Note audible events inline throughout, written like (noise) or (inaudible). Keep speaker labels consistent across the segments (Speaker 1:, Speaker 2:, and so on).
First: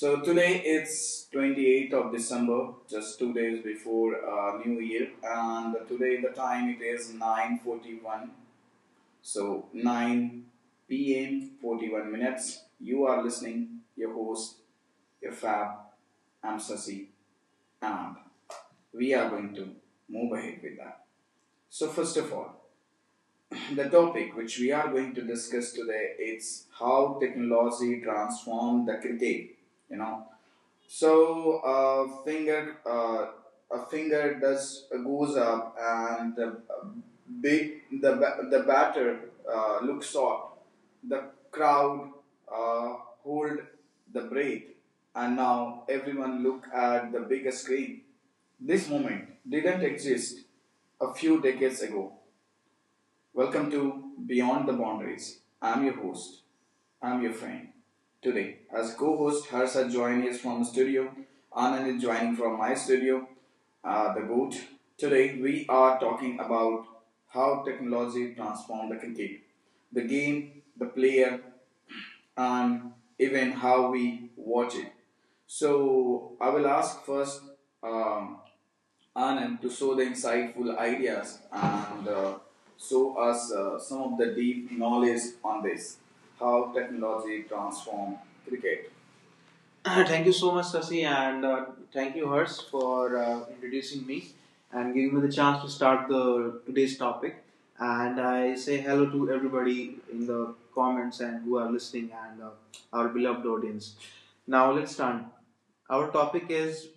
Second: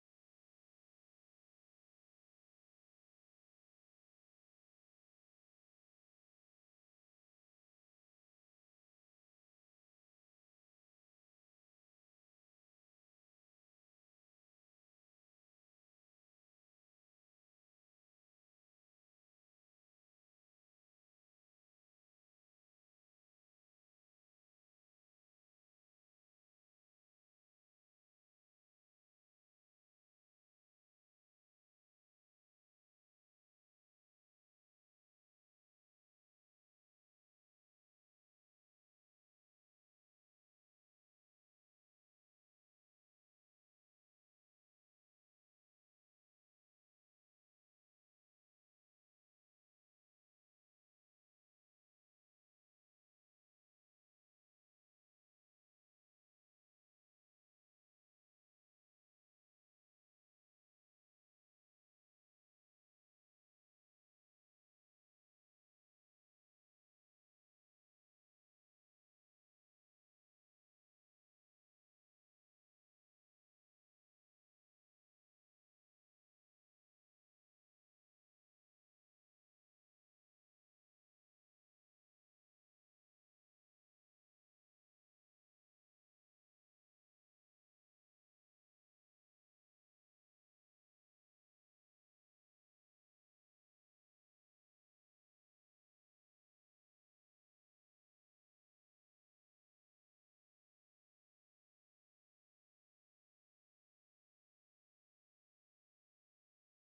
Speaker 1: So today it's 28th of December, just 2 days before New Year, and today the time it is 9:41, so 9 p.m. 41 minutes. You are listening, your host, your fab, I'm Sasi, and we are going to move ahead with that. So first of all, (clears throat) the topic which we are going to discuss today is how technology transformed the cricket. You know, so a finger does goes up, and the batter looks out. The crowd uh, hold the breath, and now everyone look at the big screen. This moment didn't exist a few decades ago. Welcome to Beyond the Boundaries. I'm your host. I'm your friend. Today, as co-host, Harsha joined is from the studio. Anand is joining from my studio, the goat. Today, we are talking about how technology transformed the cricket, the game, the player, and even how we watch it. So I will ask first um, Anand to show the insightful ideas and show us some of the deep knowledge on this, how technology transform cricket. (clears throat) Thank you so much, Sasi, and thank you, Hers, for introducing me and giving me the chance to start the today's topic. And I say hello to everybody in the comments and who are listening and our beloved audience. Now let's start. Our topic is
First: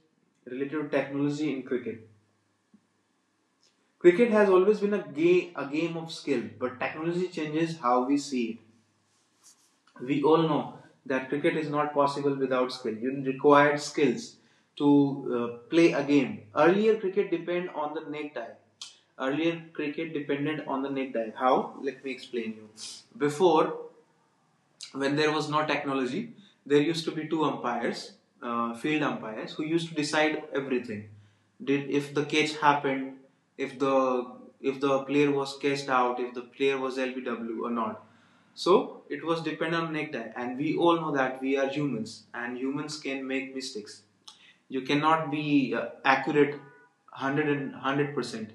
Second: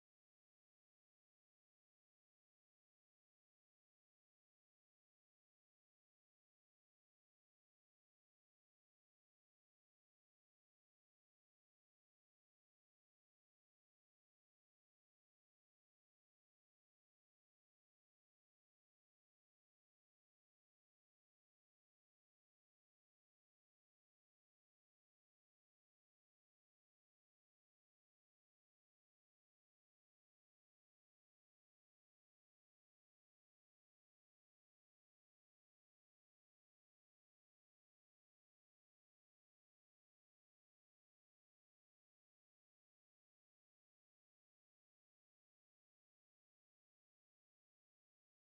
Speaker 1: related to technology in cricket. Cricket has always been a game of skill, but technology changes how we see it. We all know that cricket is not possible without skill. You required skills to play a game. Earlier, cricket depended on the necktie. Earlier, cricket depended on the necktie. How? Let me explain you. Before, when there was no technology, there used to be two umpires, field umpires, who used to decide everything. Did if the catch happened, if the if the player was cashed out, if the player was LBW or not. So it was dependent on necktie, and we all know that we are humans, and humans can make mistakes. You cannot be accurate 100%.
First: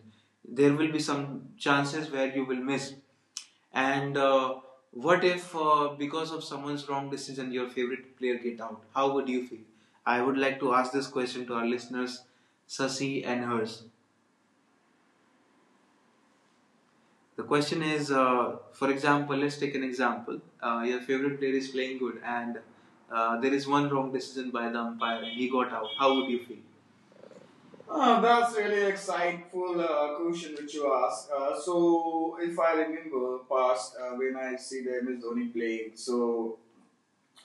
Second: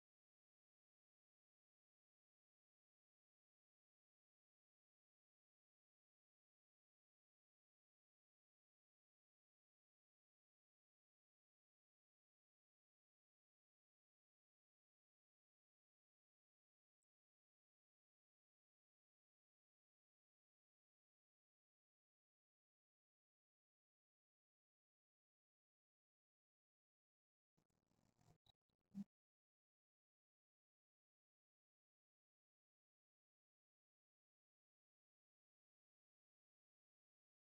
Speaker 1: There will be some chances where you will miss, and what if, because of someone's wrong decision, your favorite player get out? How would you feel? I would like to ask this question to our listeners, Sasi and hers. The question is, for example, let's take an example. Your favorite player is playing good, and there is one wrong decision by the umpire, and he got out. How would you feel? Ah, that's really insightful question which you asked. So, if I remember past when I see the MS Dhoni playing, so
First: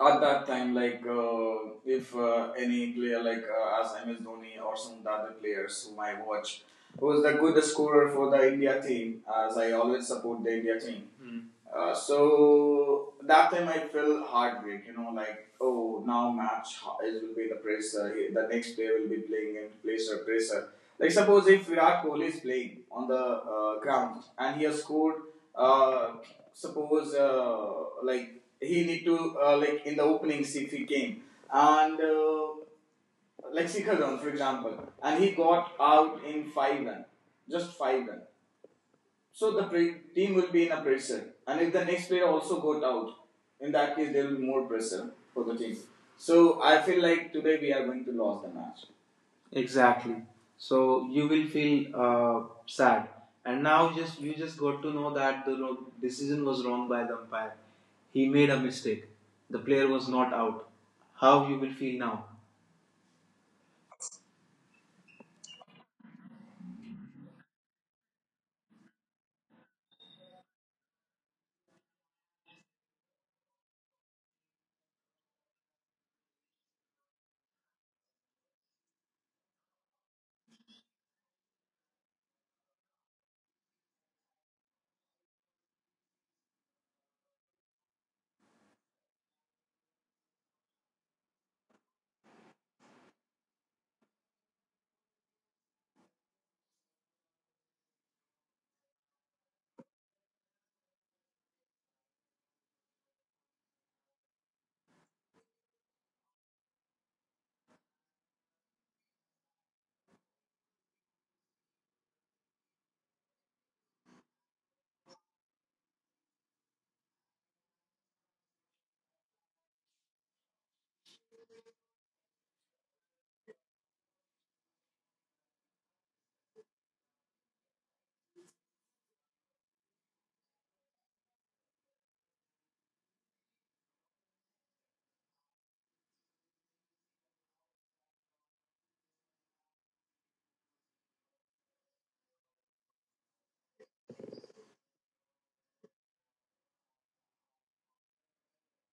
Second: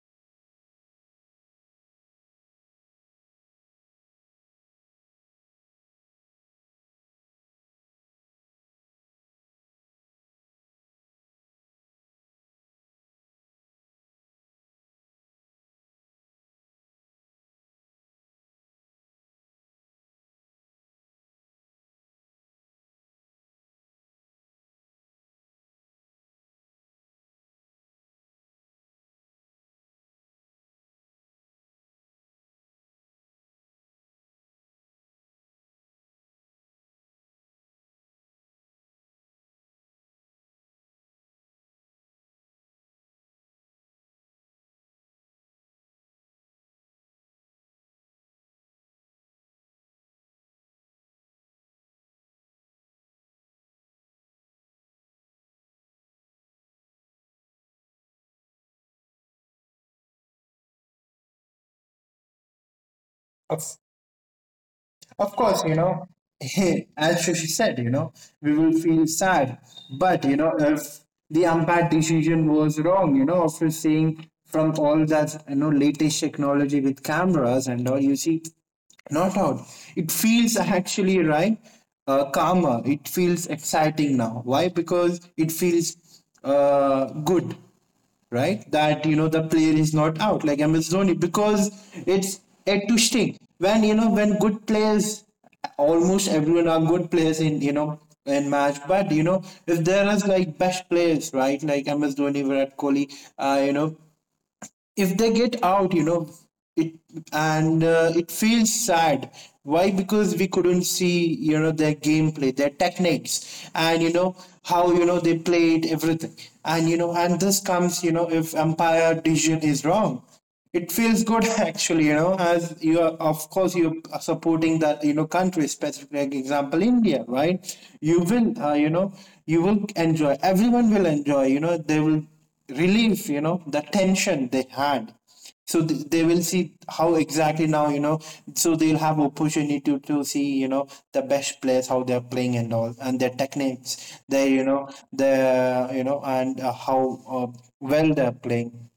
Speaker 1: at that time, like if any player like as MS Dhoni or some of the other players whom I watch was the good scorer for the India team, as I always support the India team. Mm. So that time I felt heartbreak, you know, like oh now match is will be the pressure. The next player will be playing in pressure, pressure. Like suppose if Virat Kohli is playing on the ground and he has scored, uh, suppose like he need to like in the openings if he came and like Shikhar Dhawan for example, and he got out in five run, just five run. So the team will be in a pressure, and if the next player also got out, in that case there will be more pressure for the team. So I feel like today we are going to lose the match. Exactly. So you will feel sad, and now just you just got to know that the wrong decision was wrong by the umpire. He made a mistake. The player was not out. How you will feel now?
Speaker 2: Of, of course, (laughs) as Shashi said, we will feel sad. But, if the umpire decision was wrong, after seeing from all that, latest technology with cameras and all, you see, not out. It feels actually right, calmer. It feels exciting now. Why? Because it feels good, right? That the player is not out like MS Dhoni because it's at to stick. When when good players, almost everyone are good players in match. But if there is like best players, right? Like MS Dhoni, Virat Kohli, uh, you know if they get out, it, and it feels sad, why, because we couldn't see, their gameplay, their techniques, and how they played everything. And this comes, if umpire decision is wrong, it feels good (laughs) actually, as you are, of course, you're supporting that, country specific like example, India, right? You will, uh, you know, you will enjoy, everyone will enjoy, they will relieve, the tension they had. So they will see how exactly now, so they'll have opportunity to see, the best players, how they're playing and all, and their techniques, their, you know, and how well they're playing.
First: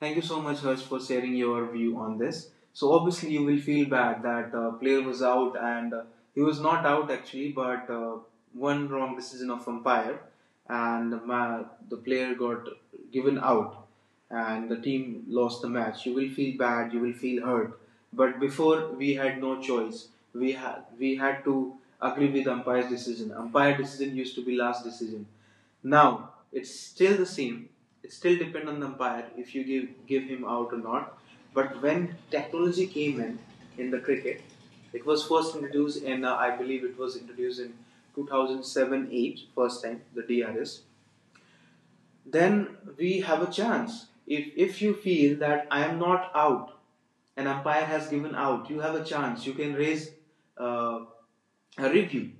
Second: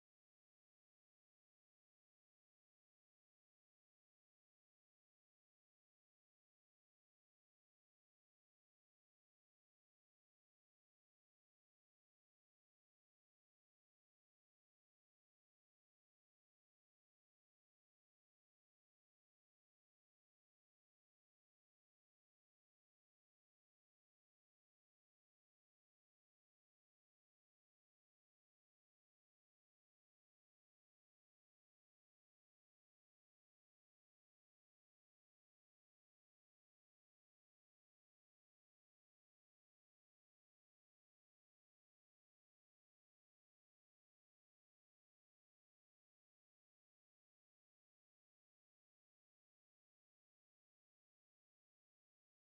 Speaker 1: Thank you so much, Harsh, for sharing your view on this. So obviously, you will feel bad that player was out, and he was not out actually, but one wrong decision of umpire, and the player got given out, and the team lost the match. You will feel bad. You will feel hurt. But before we had no choice. We had to agree with umpire's decision. Umpire decision used to be last decision, now it's still the same. It still depends on the umpire if you give him out or not. But when technology came in the cricket, it was first introduced in I believe it was introduced in 2007-8, first time the DRS. Then we have a chance. If you feel that I am not out, an umpire has given out, you have a chance. You can raise uh, a review,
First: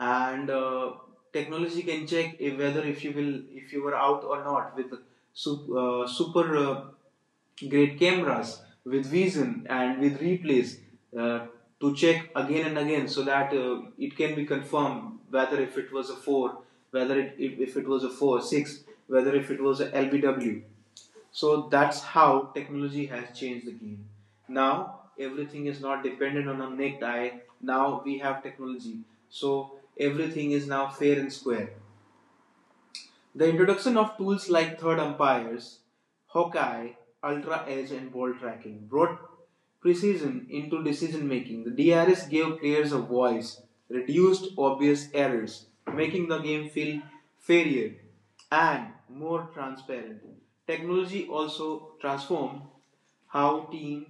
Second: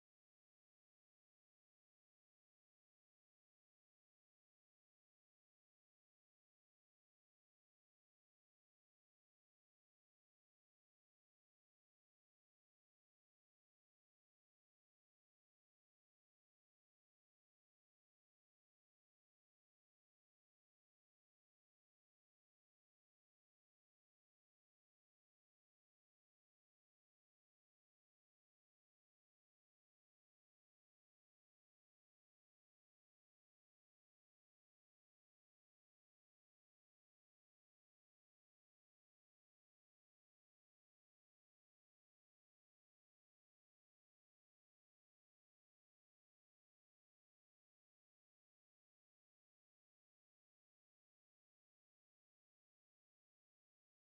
Speaker 1: and technology can check if, whether if you were out or not, with super great cameras with vision and with replays uh, to check again and again so that it can be confirmed whether if it was a 4, whether it, if it was a 4 6, whether if it was a lbw. So that's how technology has changed the game. Now everything is not dependent on a naked eye. Now we have technology, so everything is now fair and square. The introduction of tools like third umpires, Hawkeye, Ultra Edge, and ball tracking brought precision into decision making. The DRS gave players a voice, reduced obvious errors, making the game feel fairer and more transparent. Technology also transformed how team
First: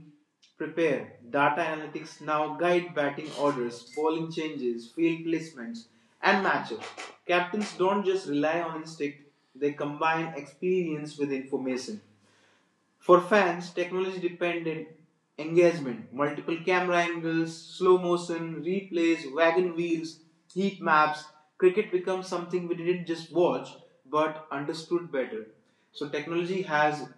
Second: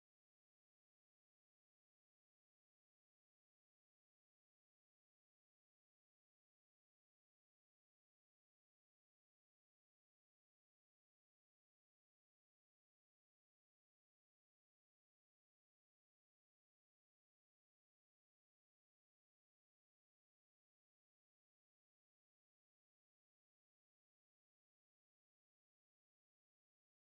Speaker 1: prepare. Data analytics now guide batting orders, bowling changes, field placements, and matchups. Captains don't just rely on instinct, they combine experience with information. For fans, technology dependent engagement, multiple camera angles, slow motion, replays, wagon wheels, heat maps, cricket becomes something we didn't just watch but understood better. So technology has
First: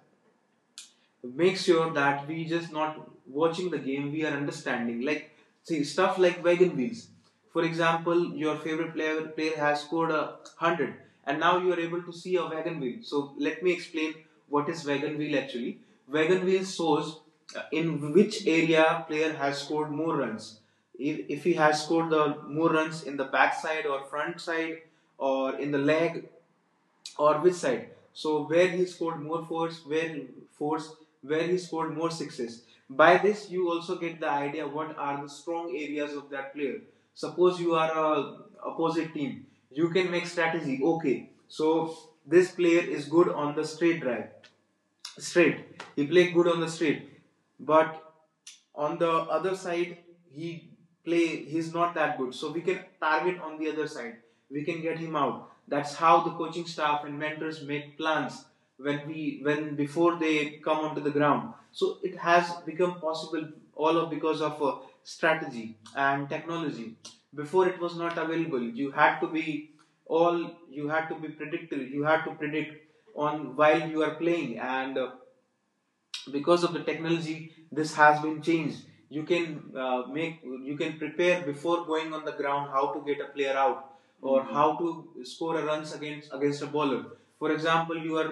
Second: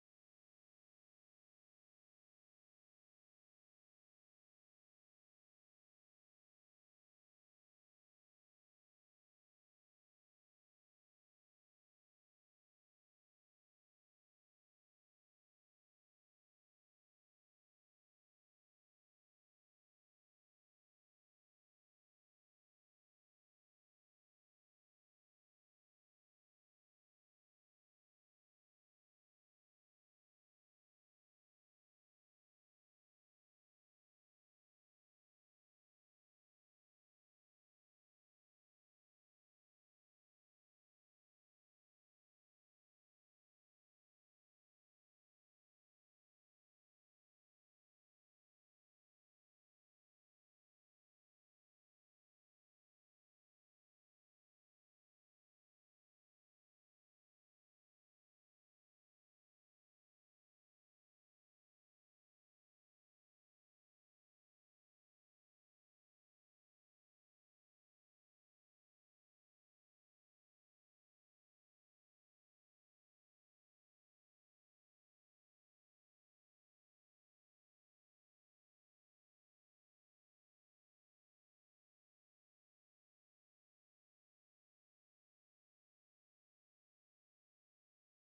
Speaker 1: make sure that we just not watching the game, we are understanding. Like see stuff like wagon wheels, for example your favorite player has scored a 100 and now you are able to see a wagon wheel. So let me explain what is wagon wheel actually. Wagon wheel shows in which area player has scored more runs. If he has scored the more runs in the back side or front side, or in the leg, or which side. So where he scored more force, force, where he scored more sixes. By this, you also get the idea what are the strong areas of that player. Suppose you are a opposite team, you can make strategy. Okay, so this player is good on the straight drive, straight. He played good on the straight, but on the other side he he's not that good, so we can target on the other side, we can get him out. That's how the coaching staff and mentors make plans when we when before they come onto the ground. So it has become possible all of because of strategy and technology. Before it was not available, you had to be all you had to be predictive, you had to predict on while you are playing, and because of the technology this has been changed. You can make you can prepare before going on the ground how to get a player out or, Mhm, how to score a runs against a bowler. For example, you are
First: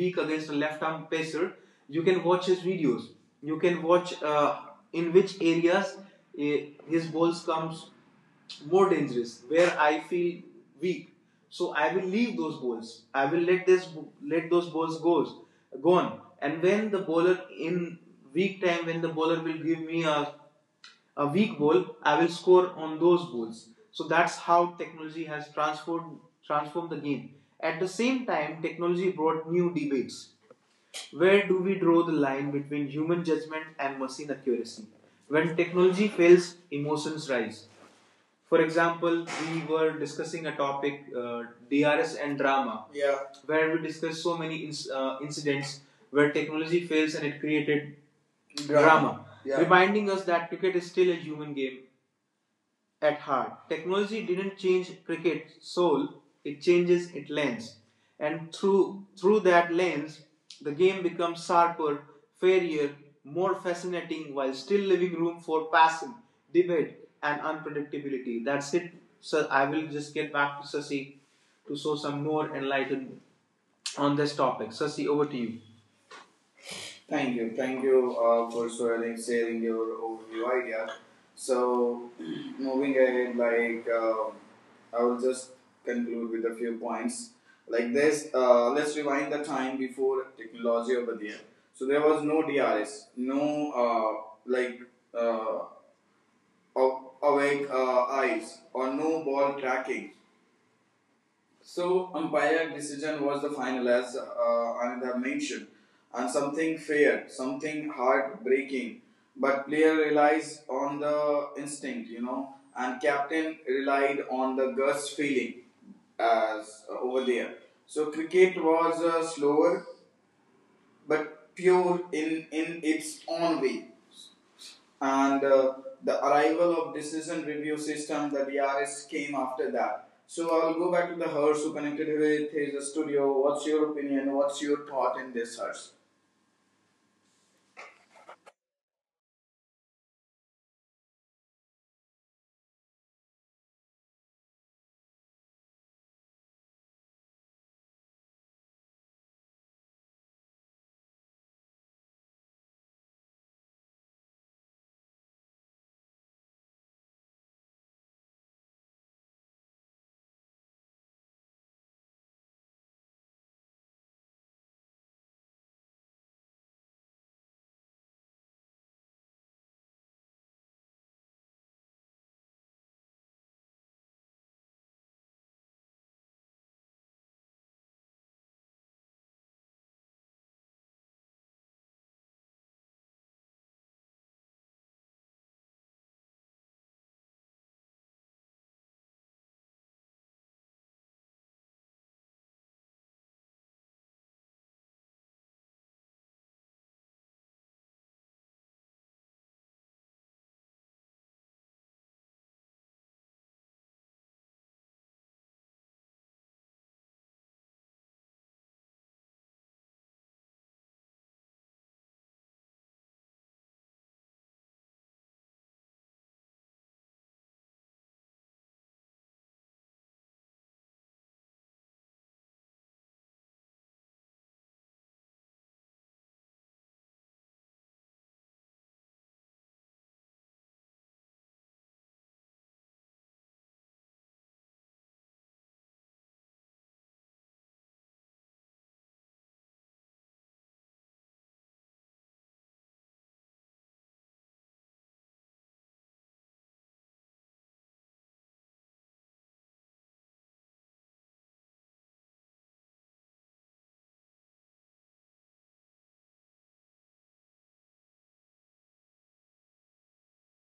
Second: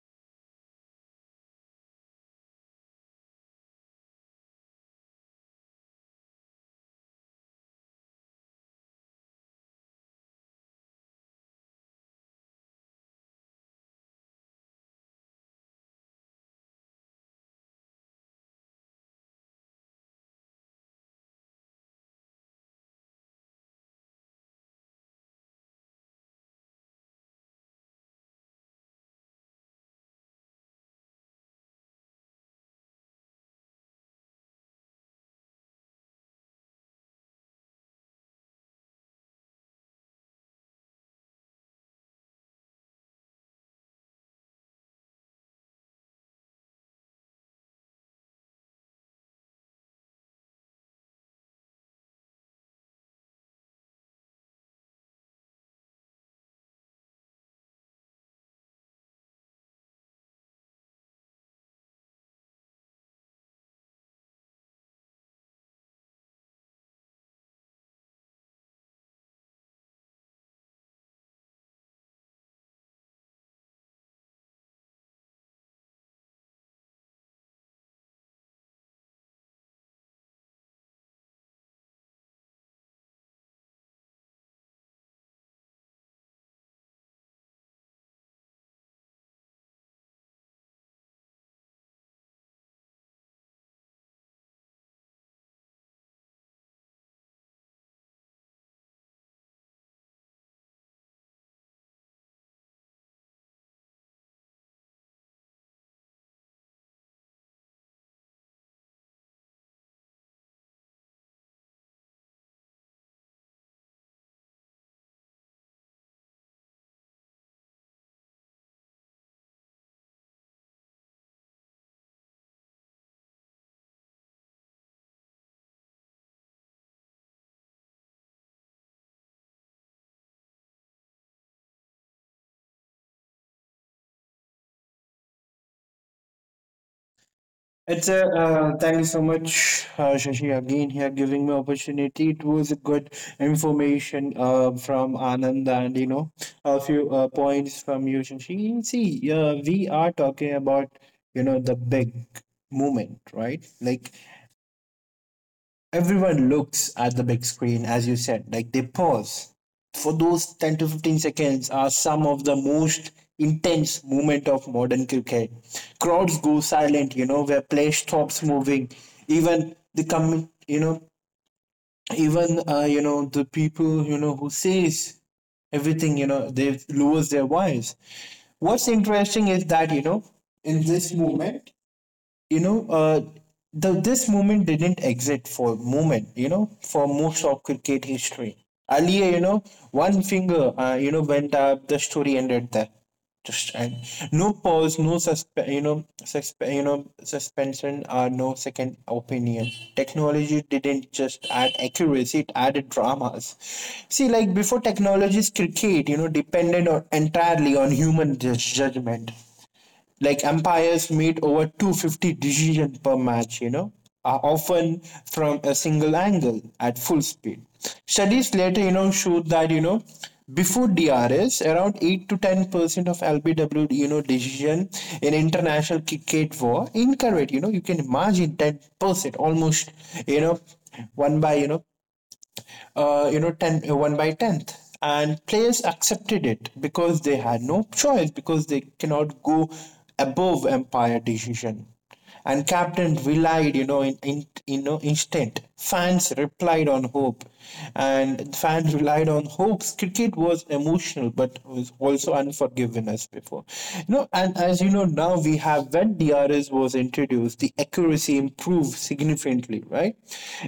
Speaker 1: weak against a left arm pacer, you can watch his videos. You can watch in which areas eh, his balls comes more dangerous where I feel weak, so I will leave those balls, I will let those balls goes gone, and when the bowler in weak time, when the bowler will give me a weak ball, I will score on those balls. So that's how technology has transformed the game. At the same time technology brought new debates. Where do we draw the line between human judgment and machine accuracy? When technology fails, emotions rise. For example, we were discussing a topic, DRS and drama. Yeah. Where we discussed so many incidents where technology fails and it created drama. Yeah. Reminding us that cricket is still a human game at heart. Technology didn't change cricket's soul, it changes its lens. And through that lens, the game becomes sharper, fairer, more fascinating while still leaving room for passion, debate, and unpredictability. That's it. So I will just get back to Sasi to show some more enlightenment on this topic. Sasi, over to you. Thank you. Thank you for sharing your overview idea. So, (clears throat) moving ahead, I will just conclude with a few points. Like this, let's rewind the time before technology over there. So there was no DRS, no uh, awake eyes, or no ball tracking. So umpire decision was the final, as Ananda mentioned, and something fair, something heartbreaking. But player relies on the instinct, you know, and captain relied on the gust feeling as over there. So cricket was slower but pure in its own way and the arrival of decision review system, the DRS, came after that. So I'll go back to the hers who connected with his studio. What's your opinion? What's your thought in this hers?
Speaker 2: It's a Thank you so much, Shashi, again here giving me opportunity. It was a good information from Anand, and a few points from you, Shashi. See, we are talking about the big moment, right? Like everyone looks at the big screen, as you said, like they pause. For those 10 to 15 seconds are some of the most intense moment of modern cricket. Crowds go silent, where play stops moving. Even the com- you know, Even the people, who says everything, they lose their voice. What's interesting is that, in this movement, you know, uh, this movement didn't exist for moment, for most of cricket history. Earlier, one finger, went up, the story ended there. Just, and no pause, no suspension, or no second opinion. Technology didn't just add accuracy; it added dramas. See, like before technologies, cricket, depended on entirely on human judgment, like empires made over 250 decisions per match, often from a single angle at full speed. Studies later, showed that, before DRS, around 8 to 10% of LBW, decision in international cricket were incorrect. You can imagine 10%, almost, you know, one by, ten one by 10th. And players accepted it because they had no choice, because they cannot go above umpire decision. And captain relied, in instant. Fans replied on hope, and fans relied on hopes. Cricket was emotional, but was also unforgiving as before. You know, and As you know, now we have when DRS was introduced, the accuracy improved significantly country, right?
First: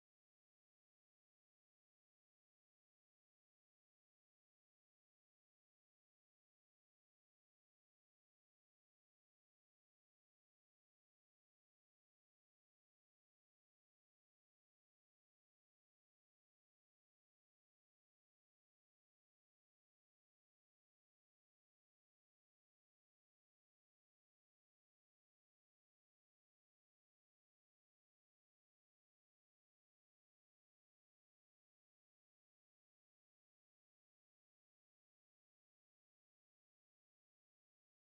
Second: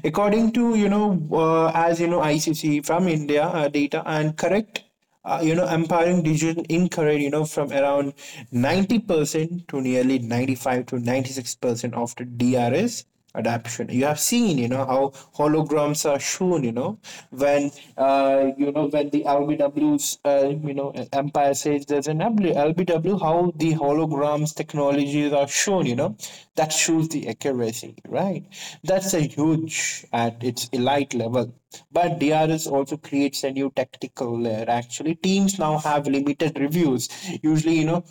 Speaker 2: According to as you know, ICC from India data and correct. Empowering decision incorrect, from around 90% to nearly 95 to 96% after DRS adaption. You have seen, how holograms are shown, when, when the LBW's, Empire says there's an LBW, how the holograms technologies are shown, you know that shows the accuracy, right. That's a huge at its elite level, but DRS also creates a new tactical layer. Actually, teams now have limited reviews, usually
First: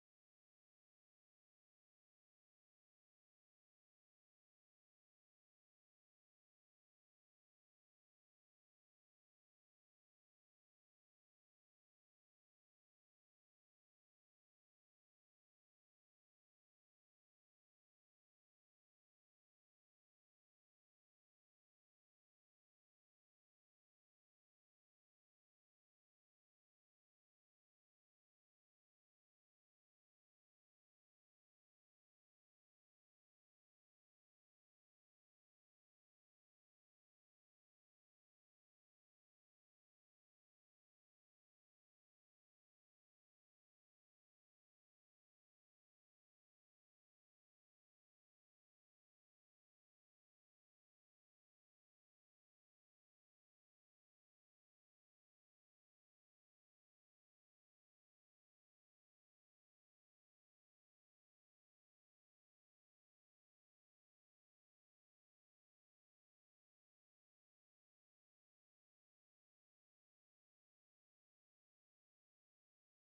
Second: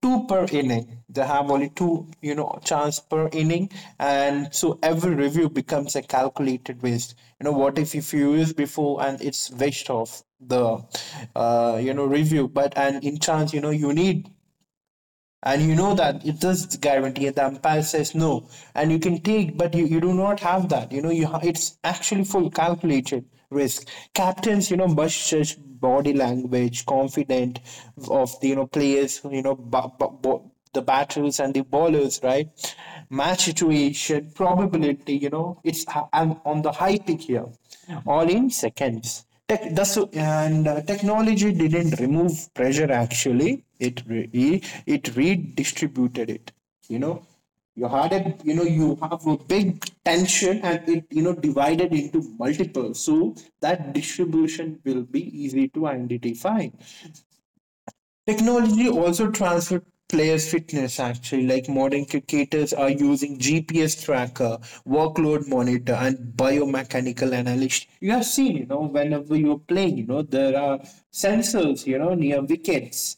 Speaker 2: two per inning. They have only two, chance per inning, and so every review becomes a calculated waste. What if you use before and it's waste of the, review, but and in chance, you need and you know that it does guarantee it. The umpire says no, and you can take, but you do not have that. It's actually full calculated risk. Captains, must judge body language, confident of the players. The batters and the bowlers, right? Match situation, probability. I'm on the high peak here, all in seconds. Tech, that's and Technology didn't remove pressure. Actually, it redistributed it. You know, you had a you know you have a big tension, and it divided into multiple. So that distribution will be easy to identify. Technology also transferred players' fitness actually, like modern cricketers are using GPS tracker, workload monitor, and biomechanical analysis. You have seen, whenever you're playing, there are sensors, near wickets,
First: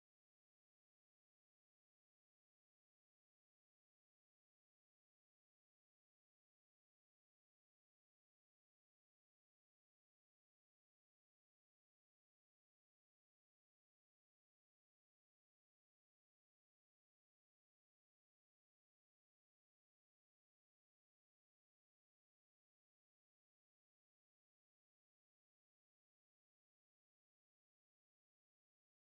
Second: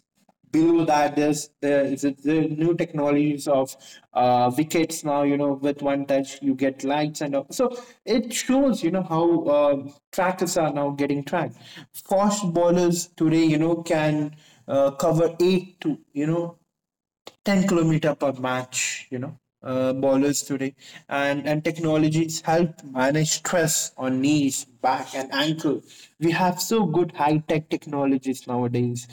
Speaker 2: below that there's there is it the new technologies of wickets now, with one touch you get lights and all. So it shows how trackers are now getting tracked. Fast bowlers today can cover 8 to 10 kilometer per match, ballers today, and technologies help manage stress on knees, back, and ankle. We have so good high-tech technologies nowadays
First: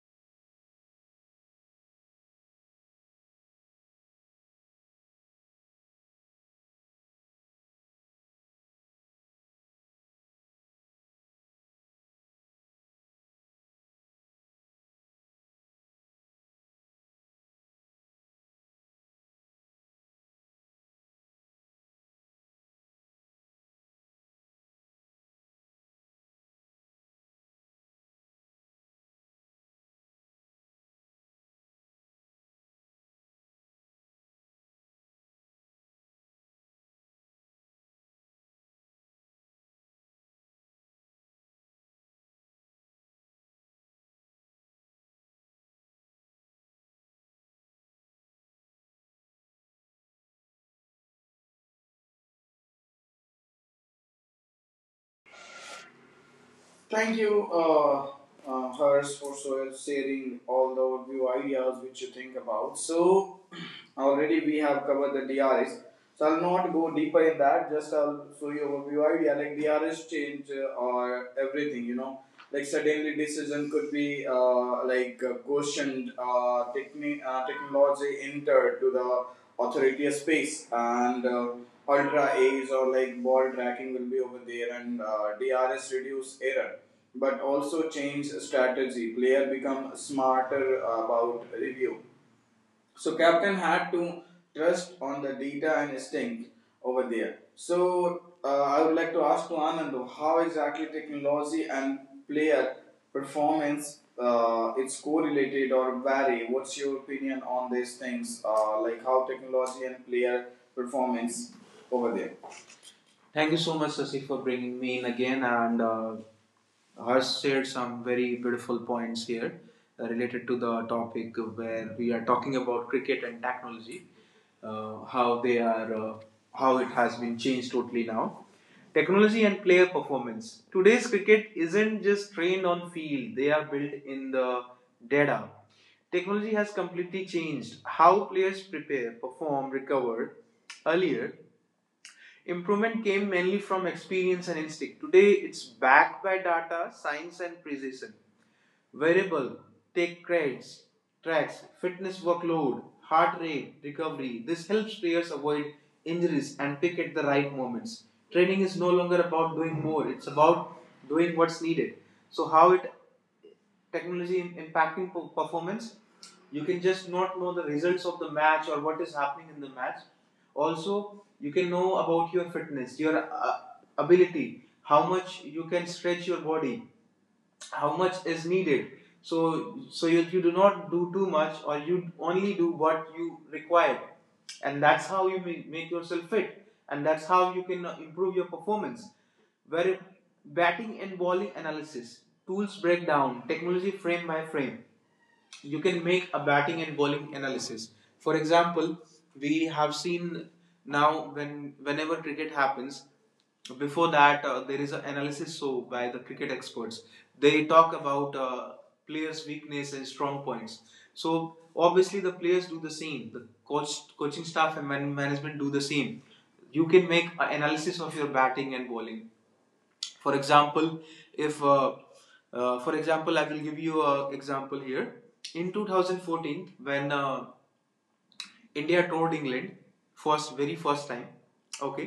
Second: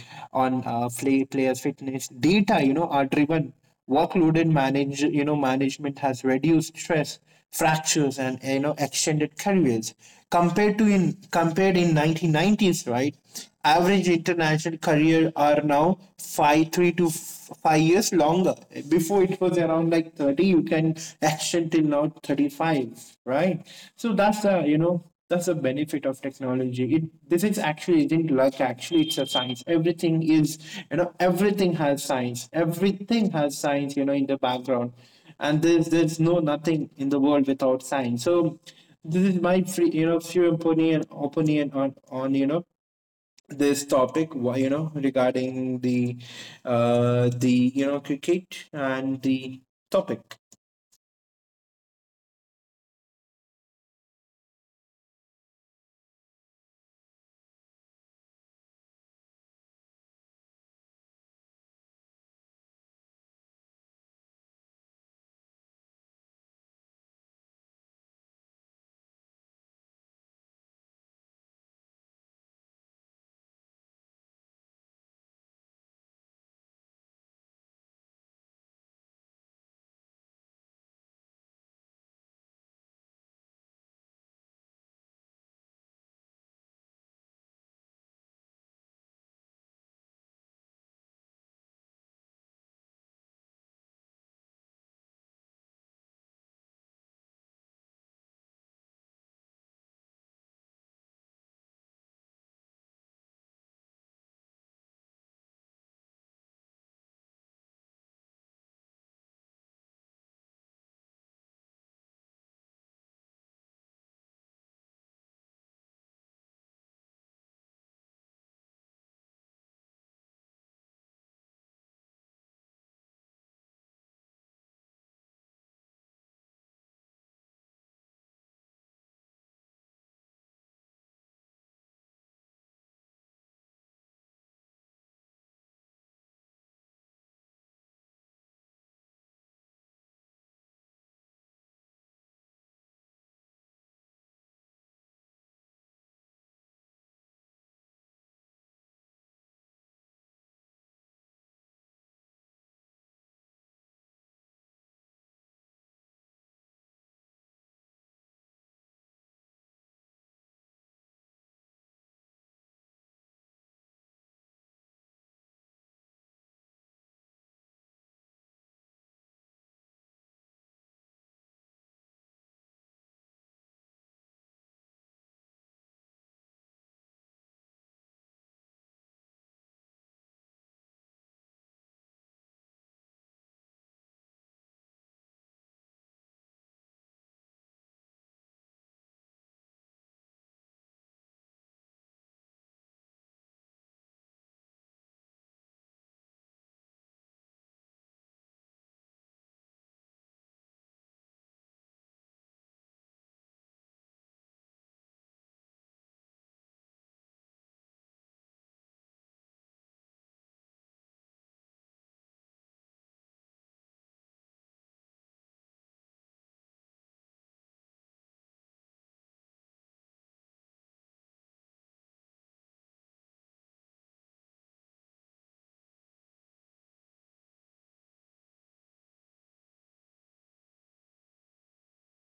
Speaker 2: on players fitness data, are driven. Workload and manage, you know, Management has reduced stress, fractures, and extended careers. Compared in 1990s, right? Average international career are now 3 to 5 years longer. Before it was around like 30, you can extend till now 35, right? So that's you know that's the benefit of technology. It this is actually isn't luck. Actually, it's a science. Everything is you know Everything has science. Everything has science. In the background, and there's no nothing in the world without science. So this is my free you know few opinion on this topic, why you know regarding the cricket and the topic.
Speaker 1: Thank you, Hers, for sharing all the overview ideas which you think about. So, (clears throat) already we have covered the DRS. So, I'll not go deeper in that, just I'll show you overview idea. Like, DRS change or everything, you know. Like, suddenly decision could be questioned, technology entered to the authority a space and ultra A's or like ball tracking will be over there and DRS reduce error but also change strategy player become smarter about review so captain had to trust on the data and instinct over there. So I would like to ask to Anand how exactly technology and player performance it's correlated or vary. What's your opinion on these things? Like how technology and player performance over there? Thank you so much, Sasi, for bringing me in again. And Harsh shared some very beautiful points here related to the topic where we are talking about cricket and technology, uh, how they are, uh, how it has been changed totally now. Technology and player performance. Today's cricket isn't just trained on field; they are built in the data. Technology has completely changed how players prepare, perform, recover. Earlier, improvement came mainly from experience and instinct. Today, it's backed by data, science, and precision. Variable, take credits, tracks, fitness workload, heart rate, recovery. This helps players avoid injuries and pick at the right moments. Training is no longer about doing more, it's about doing what's needed. So, how it technology impacting performance? You can just not know the results of the match or what is happening in the match. Also, you can know about your fitness, your ability, how much you can stretch your body, how much is needed so you do not do too much or you only do what you require, and that's how you make yourself fit, and that's how you can improve your performance where batting and bowling analysis tools breakdown technology frame by frame. You can make a batting and bowling analysis. For example, we have seen now when whenever cricket happens, before that there is an analysis show by the cricket experts. They talk about players' weakness and strong points. So obviously the players do the same. The coaching staff, and management do the same. You can make an analysis of your batting and bowling. For example, if for example I will give you an example here. In 2014, when India toured England first very first time, okay,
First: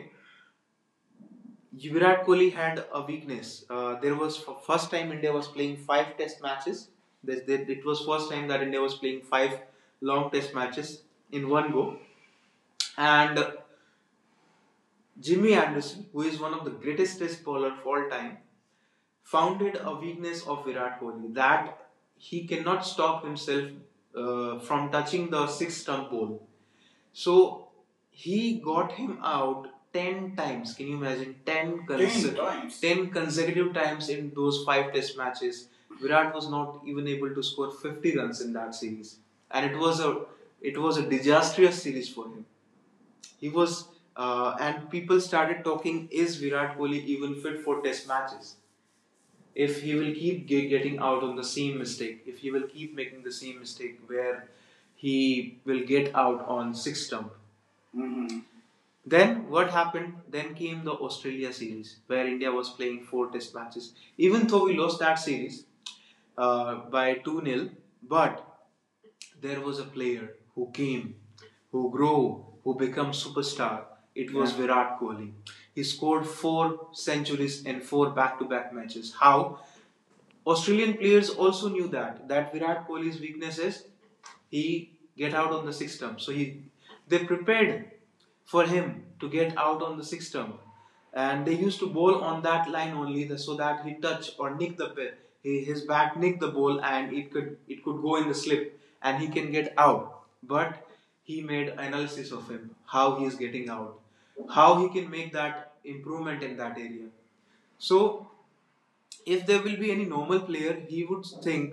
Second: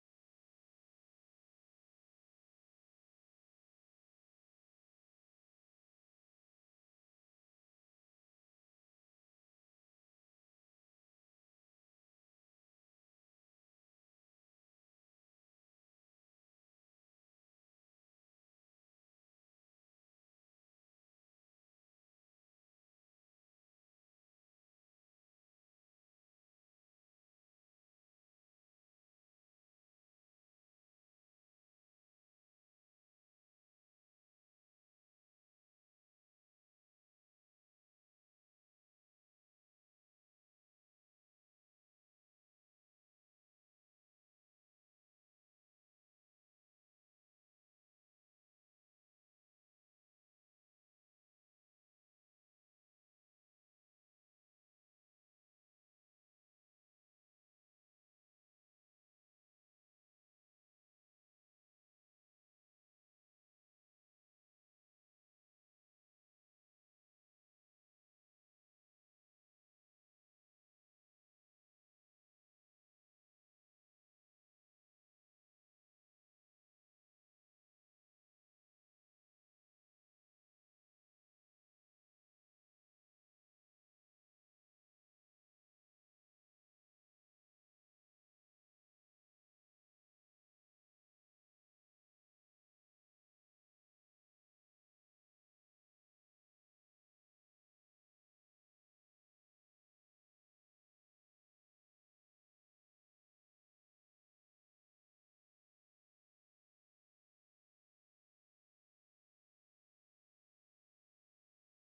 Speaker 1: Virat Kohli had a weakness. There was for first time India was playing five test matches. It was first time that India was playing five long test matches in one go, and Jimmy Anderson, who is one of the greatest test bowler of all time, founded a weakness of Virat Kohli that he cannot stop himself from touching the six stump pole. So he got him out 10 times. Can you imagine? 10 times. 10 consecutive times in those five test matches. Virat was not even able to score 50 runs in that series. And it was a disastrous series for him. He was and people started talking, is Virat Kohli even fit for test matches, if he will keep getting out on the same mistake, if he will keep making the same mistake where he will get out on six stump? Mm-hmm. Then what happened? Then came the Australia series where India was playing four test matches. Even though we lost that series by 2 nil, but there was a player who came, who grew, who became superstar. It was, yeah, Virat Kohli. He scored four centuries in four back to back matches. How? Australian players also knew that Virat Kohli's weakness is he get out on the sixth stump. So he they prepared for him to get out on the sixth stump, and they used to bowl on that line only the, so that he touch or nick the his bat nick the ball, and it could go in the slip and he can get out. But he made analysis of him how he is getting out, how he can make that improvement in that area. So if there will be any normal player, he would think,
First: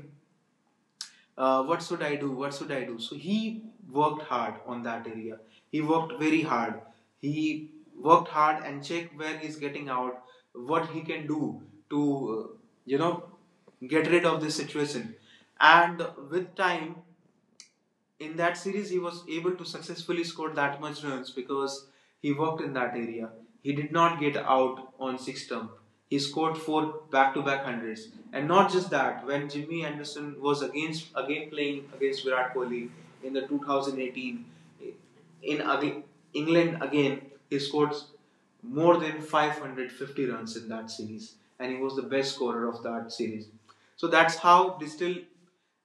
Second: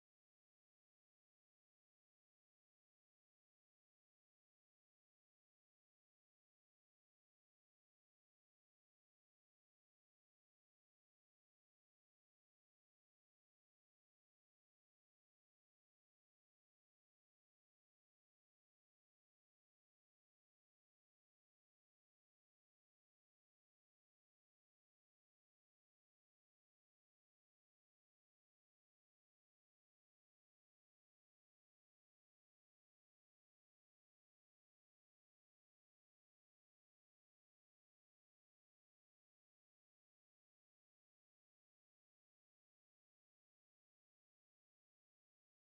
Speaker 1: what should I do? What should I do? So he worked hard on that area. He worked very hard. He worked hard and checked where he's getting out, what he can do to, uh, you know, get rid of this situation. And with time, in that series he was able to successfully score that much runs because he worked in that area. He did not get out on six stump. He scored four back-to-back hundreds, and not just that. When Jimmy Anderson was again playing against Virat Kohli in the 2018, in again, England again, he scored more than 550 runs in that series, and he was the best scorer of that series. So that's how digital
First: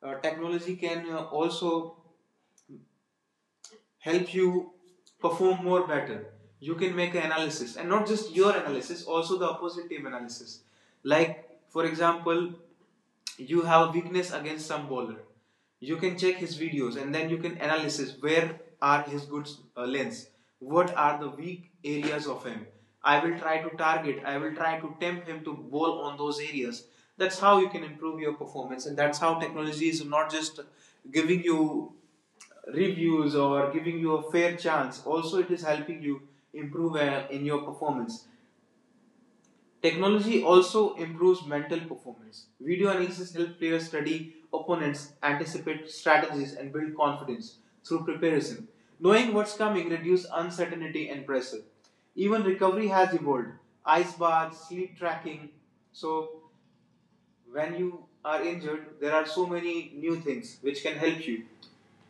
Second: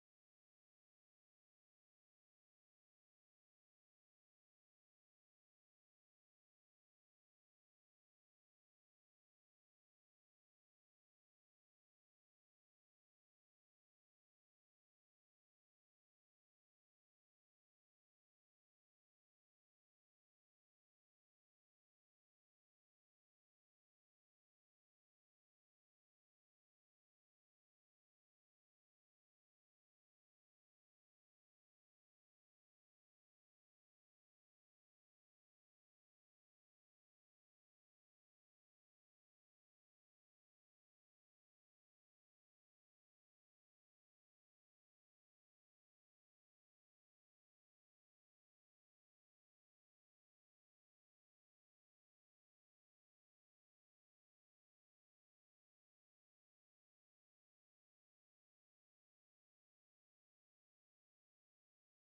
Speaker 1: technology can also help you perform more better. You can make an analysis, and not just your analysis, also the opposite team analysis. Like, for example, you have a weakness against some bowler. You can check his videos and then you can analysis where are his good lanes, what are the weak areas of him. I will try to target, I will try to tempt him to bowl on those areas. That's how you can improve your performance, and that's how technology is not just giving you reviews or giving you a fair chance. Also, it is helping you improve in your performance. Technology also improves mental performance. Video analysis helps players study opponents, anticipate strategies, and build confidence through preparation. Knowing what's coming reduces uncertainty and pressure. Even recovery has evolved. Ice baths, sleep tracking. So, when you are injured, there are so many new things which can help you,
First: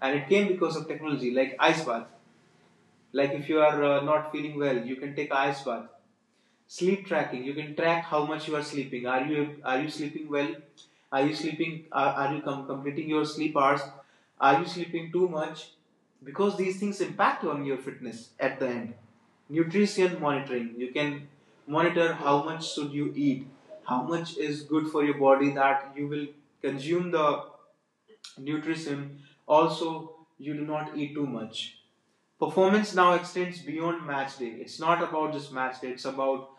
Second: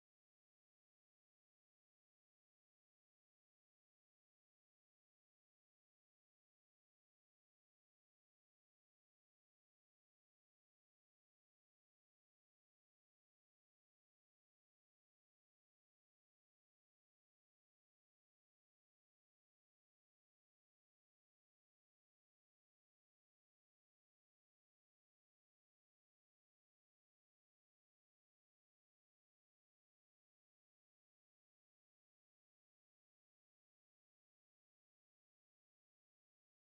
Speaker 1: and it came because of technology, like ice bath. Like if you are not feeling well, you can take ice bath. Sleep tracking. You can track how much you are sleeping. Are you sleeping well? Are you sleeping? Are you completing your sleep hours? Are you sleeping too much? Because these things impact on your fitness at the end. Nutrition monitoring. You can monitor how much should you eat, how much is good for your body that you will consume the nutrition. Also, you do not eat too much. Performance now extends beyond match day. It's not about just match day, it's about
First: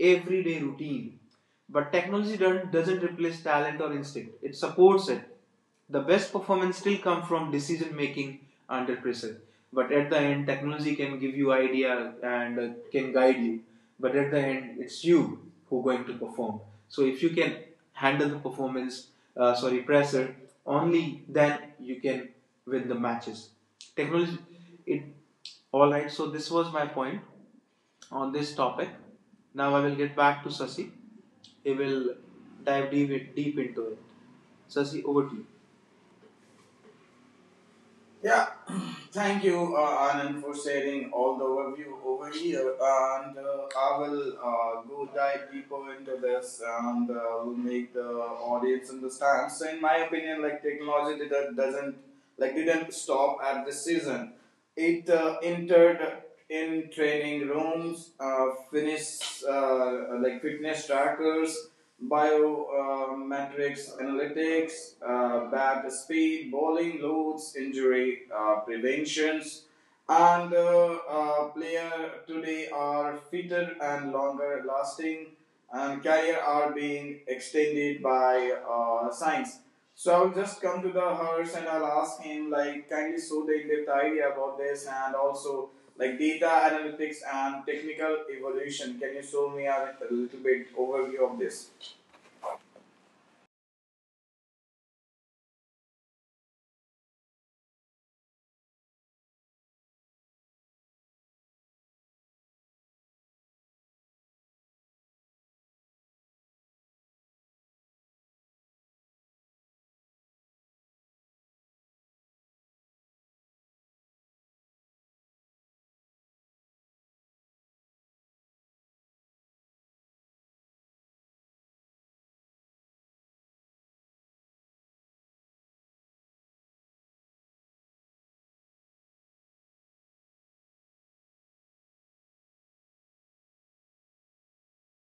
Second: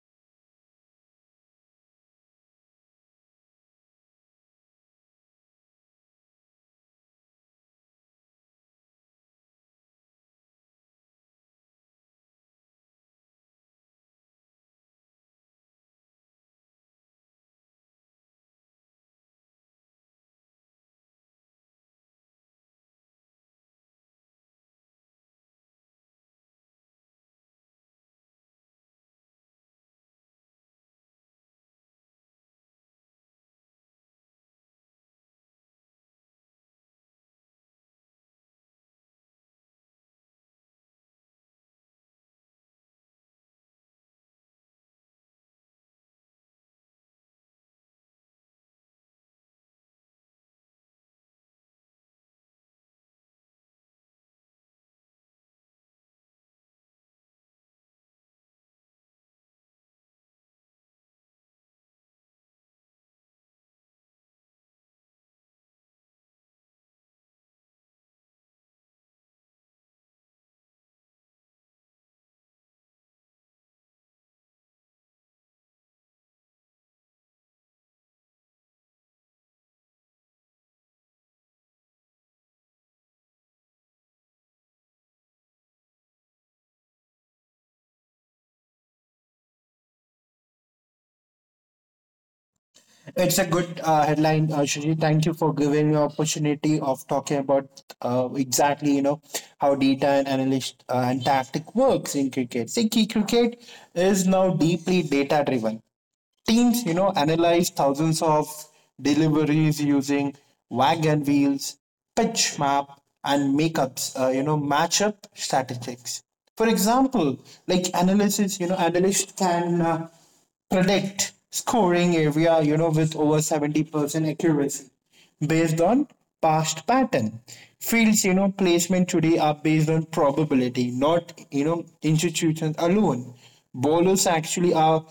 Speaker 1: everyday routine. But technology doesn't replace talent or instinct, it supports it. The best performance still comes from decision making under pressure. But at the end, technology can give you idea and can guide you. But at the end, it's you who are going to perform. So if you can handle the performance, sorry, pressure, only then you can win the matches. Technology, it. All right. So this was my point on this topic. Now I will get back to Sasi. He will dive deep into it. Sasi, over to you. Yeah, (clears throat) thank you, Anand, for sharing all the overview over here. And I will go dive deeper into this, and will make the audience understand. So, in my opinion, like doesn't didn't stop at this season. It entered in training rooms, finished like fitness trackers, biometrics metrics analytics, bat speed, bowling loads, injury preventions, and player today are fitter and longer lasting, and career are being extended by science. So I'll just come to the horse and I'll ask him, like, kindly show the in-depth idea about this and also like data analytics and technical evolution. Can you show me a little bit overview of this?
Speaker 2: It's a good headline, Shuji. Thank you for giving me opportunity of talking about exactly, how data and analyst and tactic works in cricket. See, key cricket is now deeply data driven. Teams, analyzed thousands of deliveries using wagon wheels, pitch map, and makeups, matchup statistics. For example, like analysis, analysts can predict scoring area, with over 70% accuracy based on past pattern. Fields, placement today are based on probability, not, institutions alone. Bowlers actually are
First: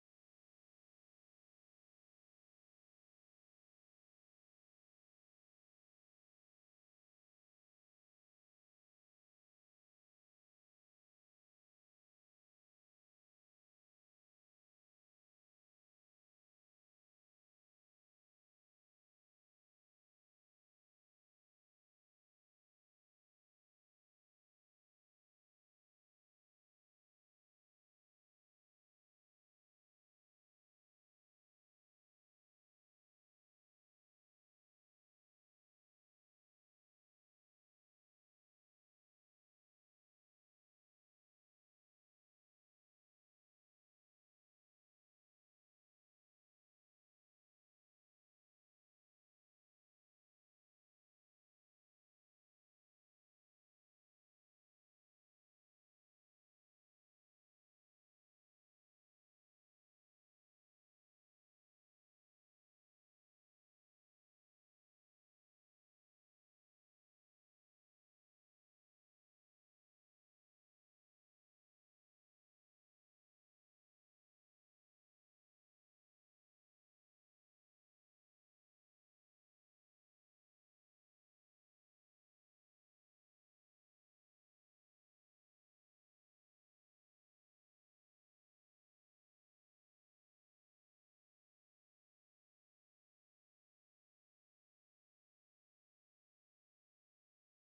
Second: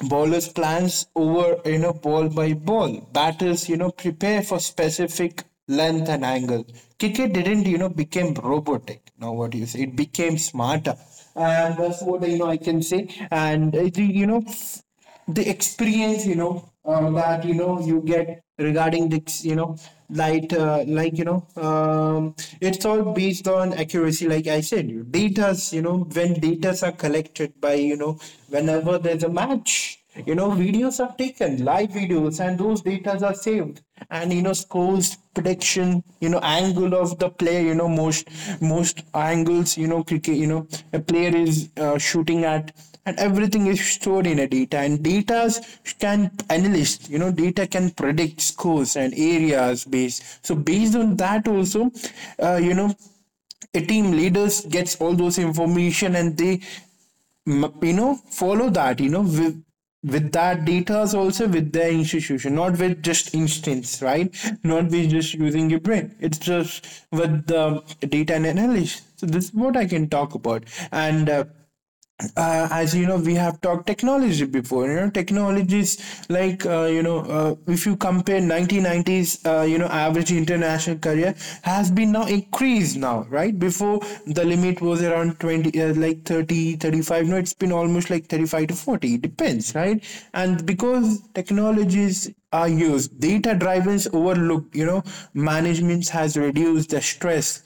Speaker 2: Bowlers plans over, ball by ball. Batters, prepare for specific length and angle. Cricket didn't, became robotic. Now what do you say? It became smarter. And that's what, I can say. And, it, you know, The experience, that you get regarding the light, it's all based on accuracy. Like I said, you datas, when datas are collected by, whenever there's a match, videos are taken, live videos, and those datas are saved. And scores prediction, angle of the player, most angles, cricket, a player is shooting at, and everything is stored in a data. And data can analyst you know data can predict scores and areas based, so based on that also, uh, you know a team leaders gets all those information, and they follow that, with that data, also with their institution, not with just instance, right. Not with just using your brain. It's just with the data and analysis. So this is what I can talk about. And as you know, we have talked technology before, technologies like, if you compare 1990s, average international career has been now increased now, right? Before, the limit was around 20, like 30, 35. 35, no it's been almost like 35 to 40, it depends, right. And because technologies are used, data driven, overlooked, management has reduced the stress,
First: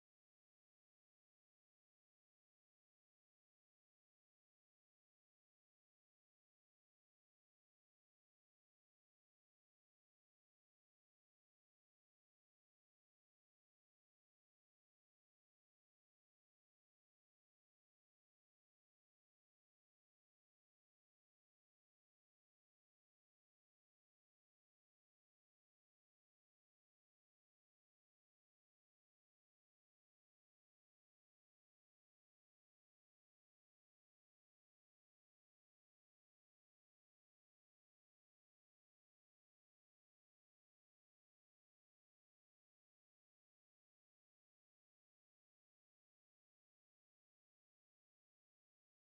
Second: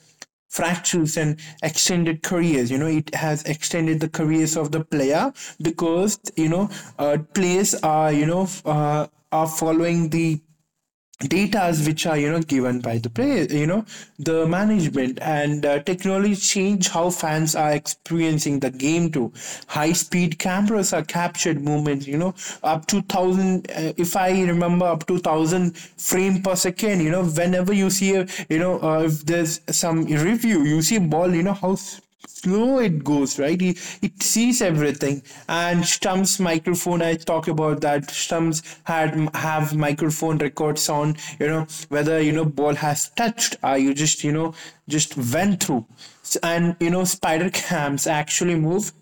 Speaker 2: fractures, and extended careers. It has extended the careers of the player, because players are are following the datas, which are given by the play you know the management. And technology change how fans are experiencing the game too. High speed cameras are captured movements, up to 1,000, if I remember, up to 1,000 frame per second, whenever you see a, if there's some review, you see ball, how slow it goes, right? It sees everything. And Stump's microphone, I talk about that. Stump's had have microphone records on, whether ball has touched, or you just you know just went through. And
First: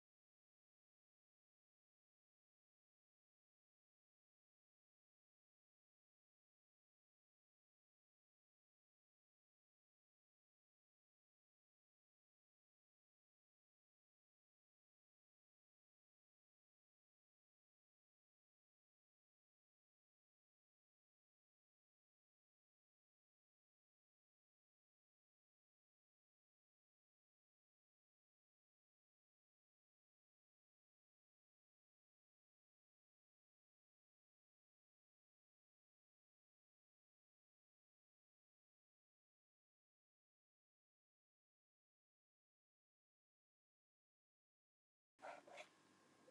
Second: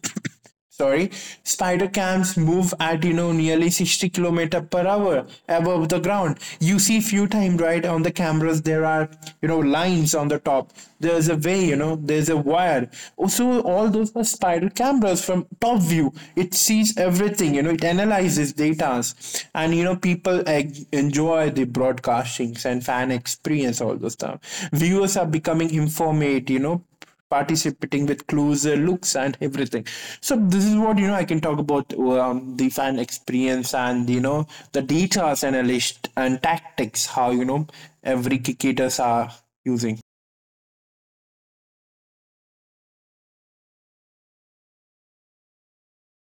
Speaker 2: sorry spider cams move at nearly 60 kilometer per hour above the ground. You see few times, right, on the cameras. There are, lines on the top. There's a way, there's a wire. Also, all those are spider cameras. From top view, it sees everything, it analyzes data. And people enjoy the broadcastings and fan experience, all those stuff. Viewers are becoming informative, participating with closer looks and everything. So this is what I can talk about, the fan experience and, the data analyst and tactics, how every cricketers are using.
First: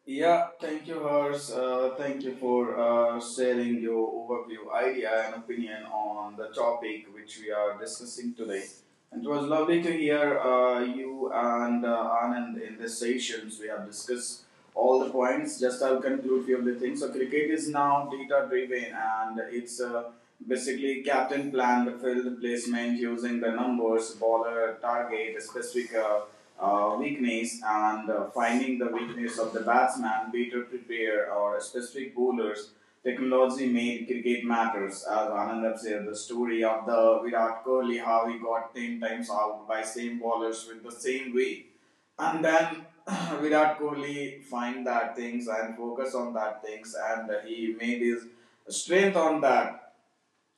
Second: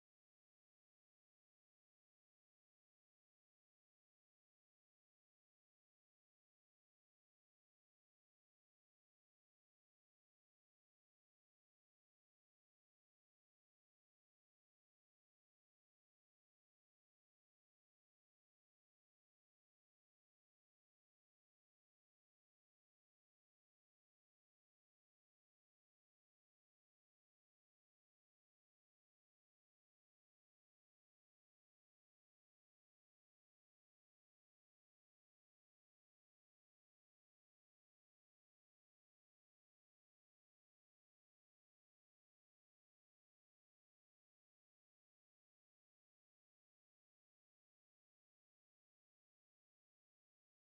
Speaker 1: Yeah, thank you, Hers. Thank you for sharing your overview, idea, and opinion on the topic which we are discussing today. And it was lovely to hear you and Anand in the sessions. We have discussed all the points. Just I'll conclude few of the things. So cricket is now data driven, and it's basically captain plan, the field placement using the numbers, bowler target, a specific. Weakness and finding the weakness of the batsman, better prepare our specific bowlers. Technology made cricket matters. As Anandab said, the story of the Virat Kohli, how he got 10 times out by same bowlers with the same way. And then (clears throat) (laughs) Virat Kohli find that things and focus on that things, and he made his strength on that,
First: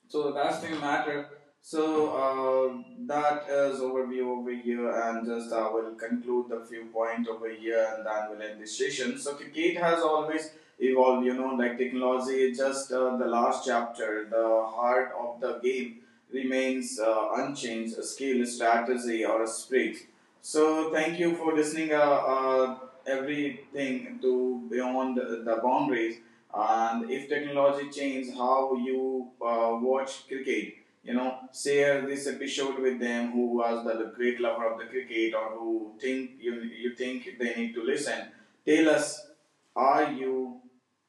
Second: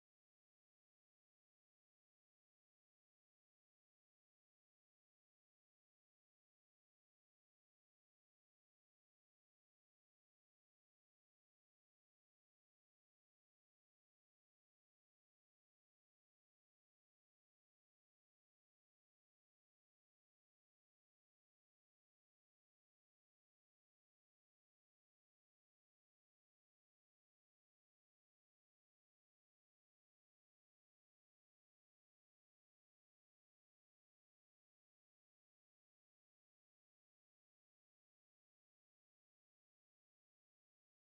Speaker 1: so that's the matter. So that is overview over here, and just I will conclude the few points over here, and then we'll end this session. So cricket has always evolved, you know, like technology. Is just the last chapter, the heart of the game remains unchanged, a skill, a strategy, or a sprint. So thank you for listening. Uh, Everything to beyond the boundaries, and if technology changes how you watch cricket, you know, share this episode with them who was the great lover of the cricket or who think you you think they need to listen. Tell us, are you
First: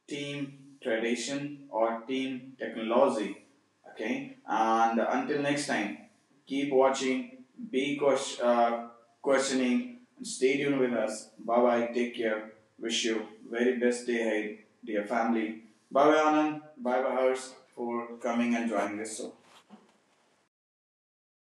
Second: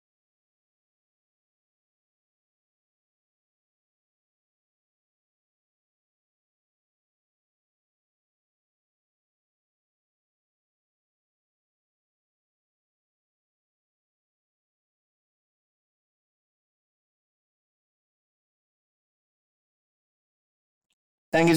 Speaker 1: team tradition or team technology? Okay, and until next time, keep watching, be questioning, and stay tuned with us. Bye bye, take care. Wish you very best day ahead, dear family. Bye bye, Anand. Bye bye, Harsh. For coming and joining this show.
Speaker 2: Thank you